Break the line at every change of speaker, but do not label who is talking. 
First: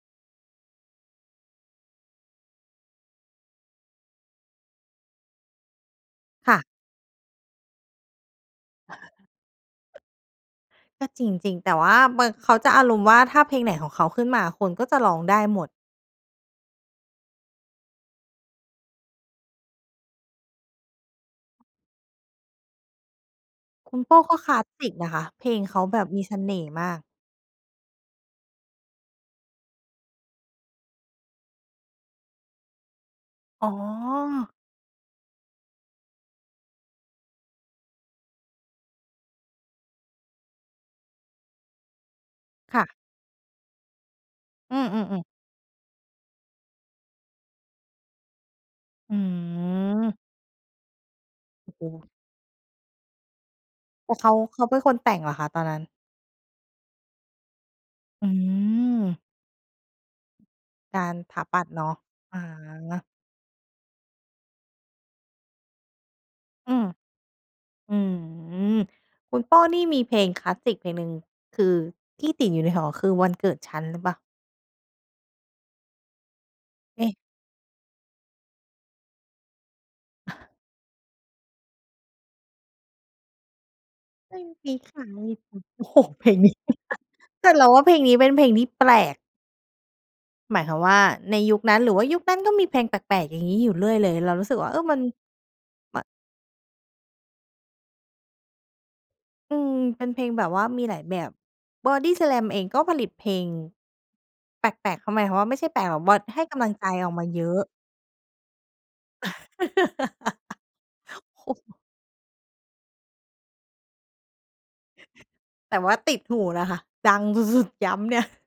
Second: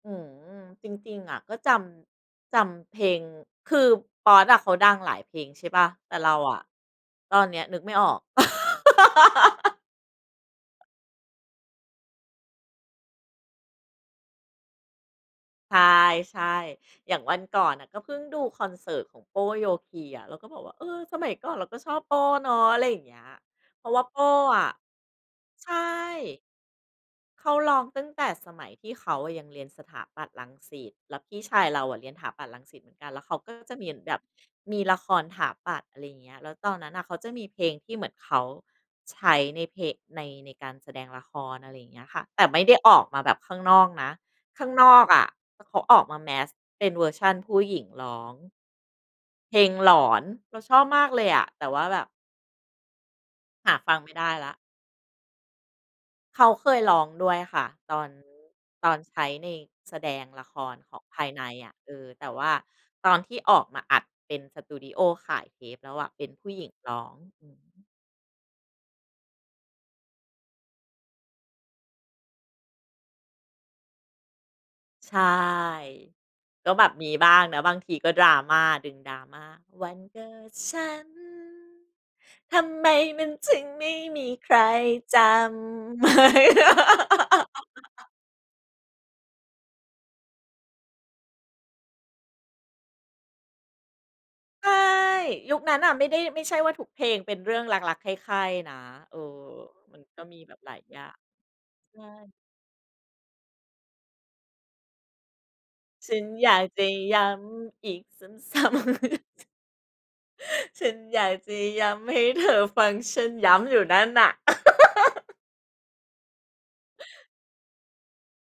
อืม จริง ๆ อะ ก็จำ จำเพลง คือป๊อดอะเขาดังหลายเพลง ใช่เปล่า แต่เรา
ค
อ
่ะ
ะตอนเนี้ยนึกไม่ออก
ก็จริง ๆ แต่ว่าบาง เขาจะอารมณ์ว่า ถ้าเพลงไหนของเขาขึ้นมาคนก็จะร้องได้หมด
ใช่ ๆ อย่างวันก่อนน่ะก็เพิ่งดูคอนเสิร์ตของโป้ โยคีอะ เราก็บอกว่า "เออ สมัยก่อนเราก็ชอบโป้เนาะ" อะไรอย่างเงี้ย เพรา
ค
ะ
ุ
ว่
ณ
า
โป
โป
้
้
ก็คล
อ
าส
ะ
สิกนะคะ เพลง
ใช
เขา
่
แบบมีเสน่ห์มาก
เขาร้องตั้งแต่สมัยที่เขายังเรียนสถาปัตย์ รังสิต แล้วพี่ชายเราอะเรียนถาปัตย์ รังสิตเหมือนกัน แล้วเขาก็
อ๋
จะมีแบบ
อ
มีละครถาปัตย์ อะไรเงี้ย แล้วตอนนั้นน่ะ เขาจะมีเพลงที่เหมือนเขาใช้ใน เพ ใน ในการแสดงละคร อะไรอย่างเงี้ยค่ะ แต่ไม่ได้
ค่
อ
ะ
อกมาแบบข้างนอกนะ ข้าง
อื
นอก
ม
อ
ๆ ๆ
ะ ถ เขาออกมาแมสเป็นเวอร์ชั่นผู้หญิงร้อง
อื
เพลงหลอ
ม
น เราชอบมากเลยอะ แต่ว่าแบบ
[unintelligible]
หาฟังไ
แ
ม
ต
่
่
ไ
เ
ด
ข
้
า
แล้
เ
ว
ขาเป็นคนแต่งเหรอคะตอนนั้น?
เขาเคยร้องด้วยค่ะ ตอน
อ
ตอนใช
ือ
้ใน แสดงละครข
ก
อง
าร
ภาย
ถ
ใน
าปัต
อ
ย
ะ
์เนา
เอ
ะ
อ แต่
อ
ว่า
า
ตอนที่ออกมาอัดเป็นสตูดีโอขายเทปแล้วอะเป็นผู้หญิ
อ
ง
ืม
ร้อง หือ อือฮึ
อืม คุณโป้นี่มีเพลงคลาสสิกเพลงหนึ่ง คือที่ติดอยู่ในหัวคือ วันเกิดฉัน หรือเปล่า?
ใช่ ก็แบบ
เอ
ม
๊
ี
ะ
บ้างนะบางทีก็ดราม่า ดึงดราม่า วันเกิดฉัน ทำไมมันถึงไม่มี
ไม่
ใคร
มีใคร
จ
อือ โอ้โฮ เพลงนี้
ำ?
แต่เราว่าเพลงนี้เป็นเพลงที่แปลก หมายความว่า ในยุคนั้น หรือว่ายุคนั้นก็มีเพลงแปลก ๆ อย่างงี้อยู่เรื่อยเลย เรารู้สึก
ใช
ว่า
่
เออ มัน
ยุคนั้นอะ
ม
ไม่ได้ ไม่ใช่ว่า ทุกเพลงเป็นเรื่องรัก ๆ ใคร่ ๆ นะ เออ
อืม
มั
เ
น
ป็นเพ
ก็
ลง
มี
แบ
แ
บ
บบ
ว่า
หลาย
มีห
อ
ล
ย
า
่
ย
า
แ
ง
บบ บอ
ใช่
ดี้สแลมเองก็ผลิตเพลงแปลก ๆ เขาหมายความว่า ไม่ใช่แปลกหรอก
ฉ
บอ
ั
ต
น
ให้
อย
ก
า
ำ
ก
ลัง
จ
ใจ
ะ
ออก
ย
มา
้
เยอะ
ำอีกซ้ำ ๆ จ ฉันอยาก
โ
จ
อ้
ะ
โฮ
ย้ำให้เธอฟังฉัน ย้ำอยู่นั่นน่ะ
แต่ว่าติดหูนะคะ ดังสุด ๆ ย้ำเนี่ย